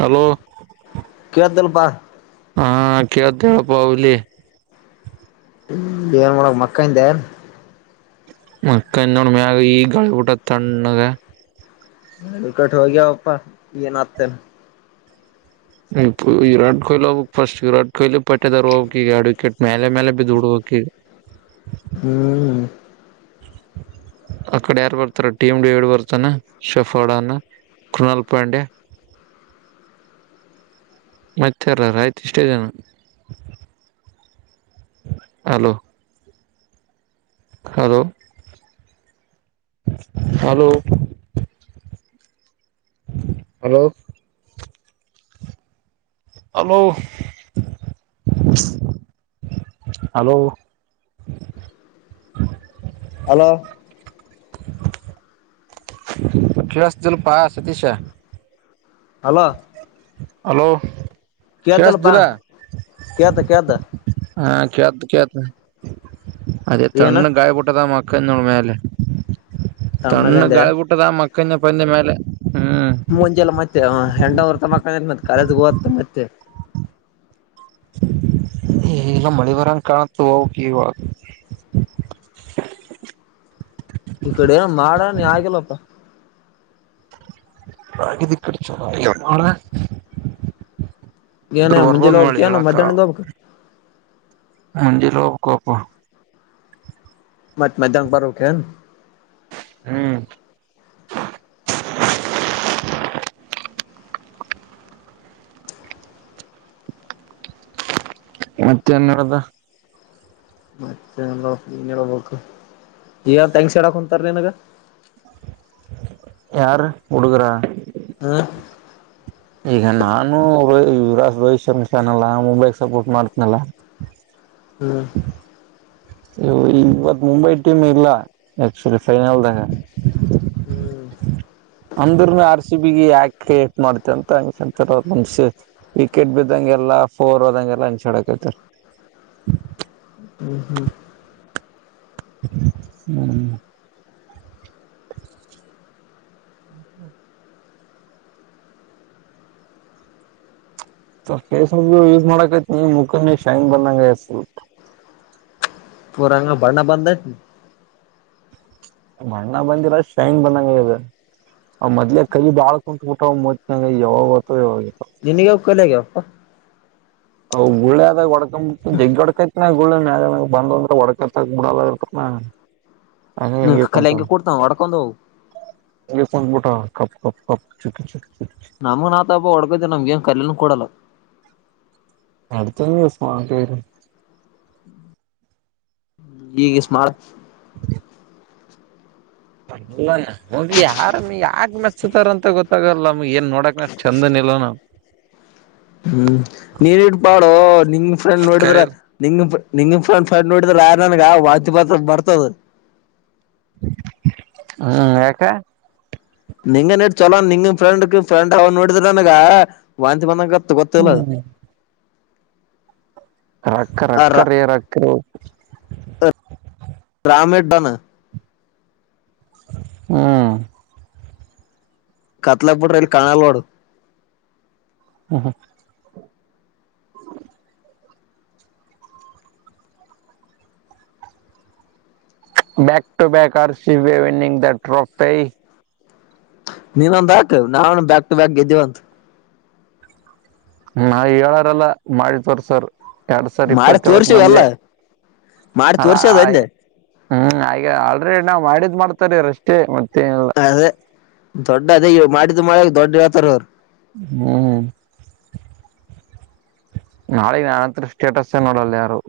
Hello ಕೇಳ್ತಲ್ಪಾ ಹಾ ಕೇಳುತ್ತ ಹೇಳ ಬೌಲಿ ಏನ್ ಮಾಡನಾ ಮಕ್ಕಧೆ. ಮಕ್ಕಂದೋ ಮ್ಯಾಗ ಈ ಗಾಳಿಬಊಟ ತಣ್ಣಗೆ ವಿಕಟ್ ಹೋಗ್ಯಾವಪ್ಪಾ ಏನ ಆತನೆ ವಿರಟ್ ಕ ಕೊೋಹಲಿ ಅಮ ಫಸ್ಟ್ ವಿರಾಟ್ ಕಲಿ ಪಟ್ಟೆ ತರ ಹೋಗಿ ಈ ಅಡಿಕೆಟ್ ಮೇಲೆ ಮೇಲೆ ಬಿ ದುಡ್ಡು ಹೋಗಕ ಹ್ಮ್ ಅ ಕಡೆ ಯಾರು ಬರ್ತಾರ ಟೀಮ ಡೇವಿಡ್ ಬರ್ತಾನ ಶಫಾಡಾನ ಕೃಣಲ್ ಪಾಂಡ್ಯ ಮತ್ತರ ಆಯ್ತು ಇಷ್ಟೇ ಜನ hello hello hello hello hello hello hello ಕೆಳಸ್ತಿಲೣ ಪಾ ಸತೀಶ ಹಲೋ ಹಲೋ ಕೆ್ದಲ್ಲ ಬಾ ಕೇಳಸ್ತಿಲ್ಲ ಕೆತ್ತ ಕೆ್ದ [unintelligible] ಹಾ ಕತ ಕತ [inaudible] ಅದೇ ಏನ ತಣ್ಣು ಗಾಯ ಪಟ್ಟದ ಮಾ ಉಳಮಲ್ಲ ತಣ್ಣ ತಣ್ಣಗಂದೆ ಗಾಳಿಬುಟ್ಟದ ಮಕ್ಕ ಪಂದ ಮ ಅ ಮುಂಜೆಲ್ಲ ಮತ್ತೆ ಹೆಟ ಹೊರ್ತಮ್ಮ ಮತ್ತ ಕಾಲಜ ಗತ ಮತ್ತೆ ಈಲ್ಲ ಮಳೆ ಬರಂ ಕಾಣತ ಹ ಕವದು ಈ ಕಡೆ ಏನ ಮಾಡ ನೀ ಆಗಿಲ್ಲಪ್ಪ ಹಡ ಅವಳ [inaudible] ಏನ್ ಹೇಳು ಮುಂಜಾನೆ ಹೋಗ್ತಿಯೋ ಇಲ್ಲ ಮದ್ಯಾನಿಂದೊಗ್ಬೇಕಾ [inaudible] ಮುಂಜಾನೆ ಹೋಗ್ಬೇಕೋ ಪ ಮತ್ ಮದ್ಯಾಹ್ನಕ್ಕೆ ಬರ್ಬೆಕ್ ಏನ್ ಹ್ಮ್ [inaudible] ಮತ್ತೆನ್ನಡದ ಮತ್ತೆ ನೀನ್ಬೇಕು ಈಗ ತಂಗ ಸಡಕ್ ಹೊಂತಾರ ನನಗ ಯಾರ ಹುಡಗುರ ಹಾ ಈಗ ನಾನು ರೋಹಿ ಯರಸ್ ರೋಹಿತ್ ಶರ್ಮ ಚಾನಲ್ಲ ಮುಬೈಕ್ ಸಪೋರ್ಟ್ ಮಾಡ್ತನಲ್ಲ ಹ್ಮ್ ಇವು ಈ ಇವತ್ ಮುಂಬೈ ಟೀಮ್ ಇಲ್ಲ ಆಕ್ಚುಲಿ ಫೈನಲ್ದಾಗ ಹ್ಮ್ ಅಂದ್ರನು ಆರ್ ಸಿ ಬಿಗ ಯಾಕ ಎ ಮಾಡ್ತ ಅಂತ ಅಂಗಂತಂಗಸ ವಿಕೆಟ್ ಬಿದ್ದಂಗೆಲ್ಲಾ ಫೋರ್ದಂಗೆಲ್ಲ ಹಂಚ್ಡಕತರ್ [inaudible] ಹ್ಮ್ ಹ್ಮ್ ಹ್ಮ್ ಹ್ಮ ಹ್ಮ [inaudible] ಫೇಸ್ ಯೂಸ್ ಮಾಡಕೈತ್ ನೀ ಮುಖನ ಶೈನ್ ಬಂದಂಗ ಪುರಂಗ ಬರ್ಣ ಬಂದ [unintelligible] ಮಣ್ಣ ಬಂದಿರ ಶೈನ್ ಬಂದಂಗ ಅದ ಅವ ಮೊದ್ಲೆೇ ಕಲಿ ಬಾಳ್ ಕುಂತಬಟ್ಟವ ಮದನಂಗ ಯಾವಾಗ ಗತ್ತು ಯಾವಾಗ ನೇನಗೆ ಹಕ್ಕಲ್ಲಗ ಹ ಉಳ್ಳೆ ಆದದಾಗ ಒಡ್ಕ ಜಗ್ಗಿ ಒಡಡ್ಕೈತ್ನ ಳ್ಳನ್ ಬಂದಂದೆ ಒ ಹೊಡಕತ ಬಿಡಲ್ಲ ಇರ್ತ ನ ಹ್ಮ ಕಲ್ಂಗ ಕೊಡ್ತ ಒಡಕ್ಕೊಂತವು ಒಂದು ಮೋಟ ಕ ಕಪ್ ಕಪ್ ಚುಕಿ ಚ ನಮ್ಮು ನಾ ತ ಅಬ್ ಒ ಆತ್ತ ನಮ್ಗೆ ನ್ ಕಲ್ನ ಕೊಡಲ್ಲ ಅಡ್ತ ದಸ ಆರು ಈಗ ಸ್ಮಾರ ಲ್ಲ [unintelligible] ಹೋಗಿ ಯಾರ ಯಾಕ ಮೆಚ್ಚತಾರಂತ ಗೊತ್ತಾಗಲ್ಲ ಏನ್ ನೋಡಕ್ ನ ಚಂದ ಇಲ್ ನಾವು ಹ್ಮ್ ನೀನ್ ಇಡ್ಬಾಡ ನಿಂಗ್ ಫ್ರೆಂಡ್ ನೋಡಿದ್ರ ಕರೆ ನಿಂಗ್ ನಿಂಗ ಫನ್ ಫಂಡ ನೋಡಿದ್ರ ಯ ನನ್ಗ ವಾಂತಿ ಬರ್ತದ ಹ್ಮ್ ಯಾಕ ನಿಂಗ ನಟ್ ಚಲೋ ನಿಂಗ ಫ್ರೆಂಡ್ಗ್ ಫ್ರೆಂಡ್ ಅವ್ನ ನೋಡಿದ್ರ ವಂತಿ ಬಂದನಾಗೈತೆ ಮತ್ತ್ ಗೊತ್ತಿಲ್ಲ್ ಹ್ಮ್ [unintelligible] ರಕ್ಕ ರಕ್ಕ ರೇ ರಕ್ಕ [unintelligible] ರಾಮೇ ಡಣ [unintelligible] ಹ್ಮ್ ಕತ್ಲಳಿಬಿಟ್ರಾ ಎಲ್ಲಿ ಕಾಣಾಲ್ನೋಡು ಹ್ಮ್ ಹ್ಮ back to back R C B winning the trophy ನೀನೊಂದಾಕ್ ನಾನು ಬ್ಯಾಕ್ ಟು ಬ್ಯಾಕ್ ಗೆದ್ದುವ ಅಂತ ನಾ ಹೇಳಾರಲ್ಲ ಮಾಡಿ ತೋರ್ಸೋವ್ರು ಮಾಡಿ ತೋರ್ಸಿವಲ್ಲ ಮಾಡಿ ಅದ ತೋರ್ಸದಂದೆ ಹ್ಮ್ ಹಾಗ ಆಲ್ರೆಡಿ ನಾವ್ ಮಾಡಿದ್ ಮಾಡ್ತಾರ ಅಷ್ಟೇ ಮತ್ತೇನಿಲ್ಲ ಅದೇ ದೊಡ್ಡ ಅದ ಮಾಡಡಿ ತ ಮಾಡ ದೊಡ್ಡ ವ್ಯಾತಾರ ಅವ [inaudible] ಹ್ಮ್ ನಾಳೆ ನಾನತ್ರ ಸ್ಟೇಟಸ್ ನೋಡಲ್ಲ ಯಾರು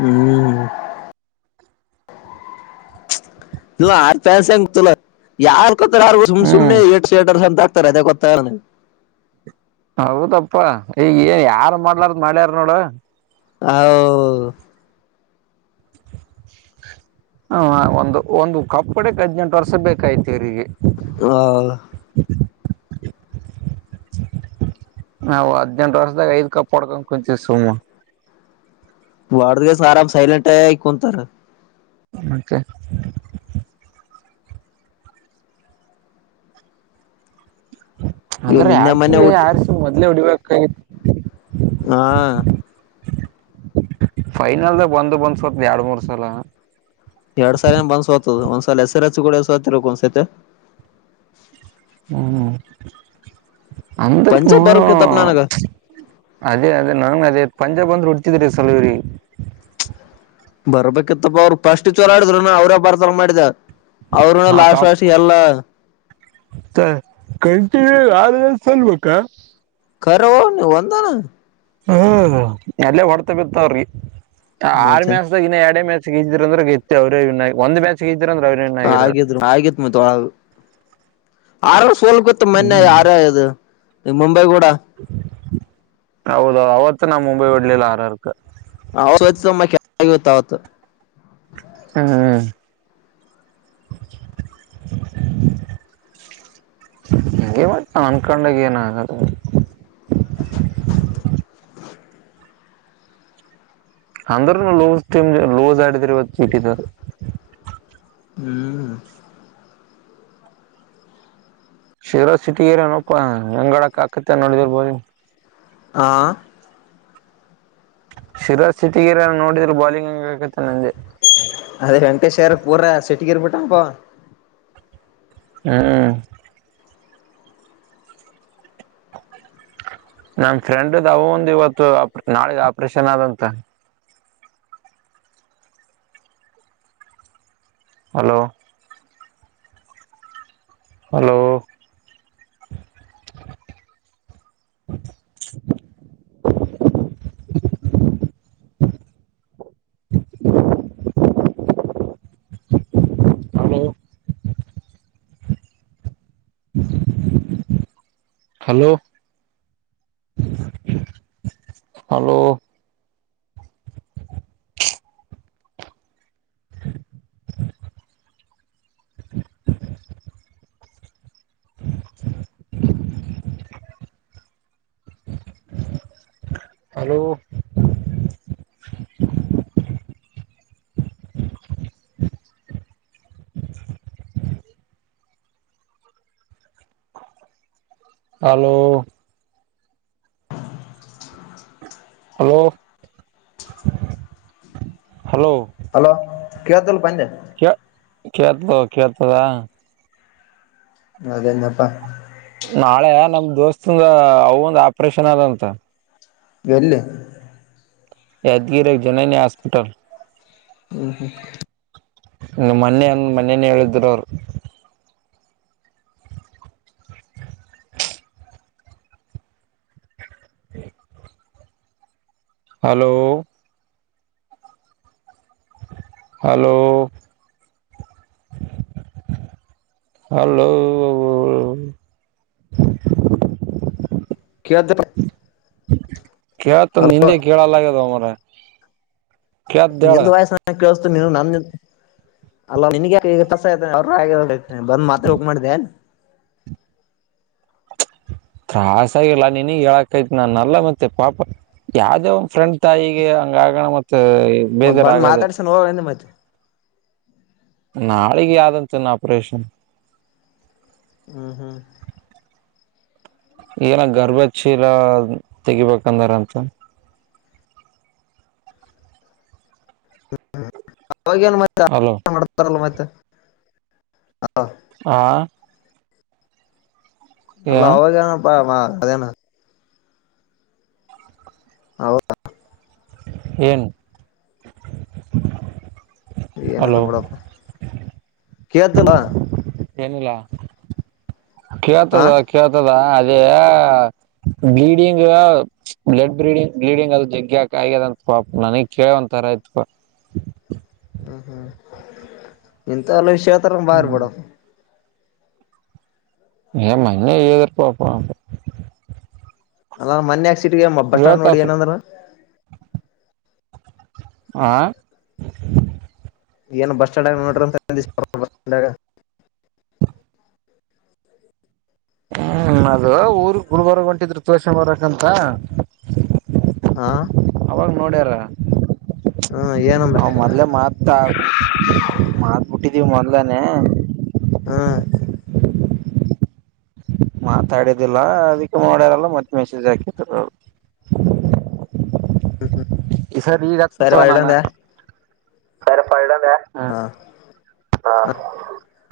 ಹ್ಮ್ ನೀ ಆ ಪ್ಯಾನ್ಸ ಮುತಲ್ಲ ಯಾರ [unintelligible] ಸು ಸುನೆ ಹ್ಮ್ ಎ ಸಂತ [inaudible] [unintelligible] ಕೊತ್ತರ ಅದೇ ಕೊತ್ತಾರ ಹೌದಪ್ಪಾ ಈಗ ಏನ್ ಯಾರು ಮಾಡ್ಲಾರ್ದ ಮಾಡ್ಯಾರ ನೋಡ ಹೌ ಹ ಒಂದು ಒಂದು ಕಪ್ ಹೊಡಿಯೋಕ್ಕೆ ಹದಿನೆಂಟ್ಟು ವರ್ಷ ಬೇಕಾಯ್ತಿವ್ರರಿಗೆ ಹಾ [unintelligible] ನಾವು ಹದ್ನೆಂಟು ವರ್ಷದಾಗ ಐದ್ ಕಪ್ ಹೊಡ್ಕೊಂಡ್ ಕುಂತೀವಿ ಸುಮ್ನ್ ವಡ್ದಿಗೆಸ ಆರಾಮ ಸೈಲೆಂಟ್ ಆಕೊಂಡಂತ ಮತ್ತೆ ಇವ್ ಅಂದ್ರೆ ನಿನ್ನೆ ಮೊನ್ನೆ ಆಕ್ಚುಲಿ ಊಟ ಆರ್ಸ ಮೊದ್ಲೆೇ ಉಡಿಬೇಕು ಕೈ [unintelligible] ಹಾ ಫೈನಲ್ ಬಂದು ಬಂದ ಸ್ವತ್ ಎರಡ್ ಮೂರ್ ಸಲ ಎರಡ್ ಸಾಲ ಏ ಬಂದ್ಸೋತದ ಒಂದ್ಸಲ್ ಹೆಸರು ಹೆಚ್ಚ ಕೂಡಸತಿರಬೇಕಕ್ ಒಂದ್ಸತೆ ಹ್ಮ್ [inaudible] ಅಂದರ್ಕ ಪಂಜಾಬ್ ಬರ್ಬೇಕಿತ್ತಪ್ಪ ನನಗ [unintelligible] ಅದೇ ಅದ ನಾನು ಅದೇ ಪಂಜಾಬ್ ಬಂದರೆ ಹೊಡಿತ್ತ ಇದ್ರೂ ಸಲ ಇವರಿಗೆ ಬರ್ಬೇಕಿತ್ತಪ್ಪ ಅವ್ರುಫಸ್ಟ್ ಚೋಲಾಡಿದ್ರು ನ ಅವ್ರೇ ಬರ್ತಾರ ಮಾಡಿದ ಅವ್ರನ ಲಾಸ್ಟ್ ಲಾಸ್ಟ್ ಎಲ್ಲ ಮತ್ತ್ ಕಂಟಿನ್ಯೂ ಆರ್ ಏಳ್ ಸೋಲ್ಬೇಕಾ ಕರೋ ನೀವಂದನಾ ಹ್ಮ ಎಲ್ಲ ಹೊಡ್ತಾ ಬಿತ್ತಾವ್ರಿ ಆರು ಮತ್ತೆ ಮೆಣಸಾಗ ಎರಡ ಮೇಸ ಗಿದ್ರ ಅವ್ರೆ ಗೆತ್ತ ಅವ್ರ ಒಂದು ಮ್ಯಾಚ್ ಅಂದ್ರೆ ಅವ್ರೇ ವಿನ್ ಆಗಿರೋರು ಹಾಗಿದ್ ಆಗಿತ್ ಮತ್ತೊಳ ಆರ ಸೋಲ್ [unintelligible] ಗೊತ್ತ ಮನ್ನೆ ಯಾರ ಇದು ಮುಂಬೈ ಕೂಡ [unintelligible] ಹೌದ ಅವತ್ತು ನಾ ಮುಂಬೈ ಬರ್ಲಿ ಆರ್ ಆರ್ ಹಮ್ಮ [unintelligible] ಆವತ್ತಾವತ್ತು ಹ್ಮ [unintelligible] ಅಂಗೇ ಮತ್ತ್ ನಾವ್ ಅನ್ಕೊಂಡೆ ಏನ್ ಆಗಲ್ಲ ಅಂದ್ರನು ಲೂಸ್ ಟೀಂ ಲೂಸ್ ಆಡಿದ್ರ ಇವತ್ತು ಚೀಟಿದಾರ ಹ್ಮ್ ಶಿರೋ ಸಿಟಿ ಏರಿನಪ್ಪಾ ಹೆಂಗಡಕ್ ಆಕತ್ತ ನೋಡಿದಿರ್ಬೋದು ಆ [inaudible] ಅದೇ ವೆಂಕೇಶ್ ಯ್ರ ಪೂರ ಸಿಟ್ಟ್ಗಿರ್ಬಿಟ್ಟಪ್ಪ ಹಾ ನಮ ಫ್ರೆಂಡ್ದ ಅವ ಒಂದು ಇವತ್ತು ನಾಳೆ ಆಪ್ರೇಷನ್ ಆದಂತ ಹಲೋ ಹಲೋ [inaudible] ಹೋ [unintelligible] ಹಲೋ ಹಲೋ ಹ ಹ್ಮ [inaudible] [inaudible] hello hello hello hello hello ಕೇಳ್ದಲ್ ಪಂದೇ ಕೆ ಕೇತ ಕೇತದಾ ಅದನಪ್ಪಾ ನಾಳೆ ನಮ ದೋಸ್ತಂದ ಅವ ಒಂದ ಆಪರೇಷನ್ ಅದಂತ ಎಲ್ಲಿ ಯಾದಗಿರಿಗ್ ಜನನ ಹಾಸ್ಪಿಟಲ್ ಹ್ಮ ಹ್ಮ್ ನಿ ಮೊನ್ನೆ ಹಂ ಮೋನೆನ್ನೆ ಹೇಳಿದ್ರು ಅವ್ರು ಹ್ಮ ಹಲೋ ಹಲೋ ಹಲೋ ಕೇಳ್ದ ಕೇಳ ತ ಅಲ ನಿಂದೆ ಕೇಳಾ ಲಾಗೆದು ಮಾರಾಯ ನಿಲ್ದ ವಯ ಸ [unintelligible] ಕೇಳತು ನೀ ನ ಅ [unintelligible] ನಿನ್ಸ ಅವ್ರ [unintelligible] ಬಂದ್ ಮಾತ್ ಹೋಗ ಮಾಡಿದೆೆ ತ್ರಾಸ ಆಗಿಲ್ಲ ನಿನಗ್ ಹೇಳಕ್ತತಿ ನಾನ ಅಲ್ಲ ಮತ್ತೆ ಪಾಪ ಯಾವ್ದೇ ಒಂದ ಫ್ರೆಂಡ್ ತಾಯಿಗೆ ಹಂಗ ಆಗಣ ಮತ್ತ ಮತ್ ಬೇಜರ್ ಬಂದ್ ಆಗದೆ ಮಾತಾಡ್ಸನ್ ಹೋಗಂದ ಮತ್ತೆ ನಾಳಿಗೆ ಯಾವ್ದಂತನ್ ಆಪರೇಷನ್ ಹ್ಮ ಹ್ಮ ಏನ ಗರ್ಭಶೀಲ ತೆಗಿಬೇಕಂದಾರಂತ ಅವೇನ್ ಮತ್ತೆ ಅಲೋ [unintelligible] ಮಾಡ್ತಾರಲ್ಲ ಮತ್ತೆ ಹಾ ಅಲ್ಲ ಅವಾಗ [unintelligible] ಹದಣ ಹೌ ಎನ್ ಈ ಎನಲ್ಲ ಬಡತ ಕತಲ್ಲ ಏನಿಲ್ಲ ಹಾ ಕೇಳ್ತದ ಕೇಳ್ತದ ಅ ಬ್ಲೀಡಿಂಗ್ ಬ್ಲಡ್ ಬ್ಲೀಡಿಂಗ್ ಬ್ಲೀಡಿಂಗ್ ಅದು ಜಗ್ಗ್ಯಾಕ ಆಗ್ಯದಂತ ಪಾಪ ನನಗ್ ಕೇಳ ಒಂಥರ ಆಯತ್ಪ ಹ್ಮ ಹ್ಮ್ ಎಂತಲ ವಿಷ್ಯ [unintelligible] [unintelligible] ರ ಹ್ಮ್ ಬಾರಪಡ ಮಂ ದೆರ್ಪ ಅಲ್ಲ ಮನ್ [unintelligible] ಸಿಟ್ಗೆ ಬಸ್ ಸ್ಟ್ಯಾಂಡ್ ನೋಡಿ ಆಫರ್ ಏನಂದ್ರ ಆ ಏನ್ ಬಸ್ ಸ್ಟ್ಯಾಂಡ್ಗ ನೋಡ್ರ [unintelligible] [unintelligible] ಹ್ಮ್ ಅದು ಊರ್ ಗುಲ್ಬರ್ಗ ಹೊಂಟಿದ್ರು ತೋಷ ಬರಕಂತ ಆ ಅವಾಗ ನೋಡ್ಯಾರ ಹ ಏನಂದ್ರ ಮೊದ್ಲೆ ಮತಾ ಮಾಡತ್ಬಿಟ್ಟಿ ಇದವು ಮಂದಾನೆ ಹಾ ಮಾತಾಡಿದಿಲ್ಲ ಅದಕ್ಕೆ ಮಾಡೋಯಾರಲ್ಲ ಮತ್ತೆ ಮೆಸಜ್ ಹಾಕಿದಾರ ಅವರು ಹ್ಮ್ ಹ್ಮ್ ಸರಿ ಬೈಡಂತ ಸರೆಫಡ ಹಾ [unintelligible]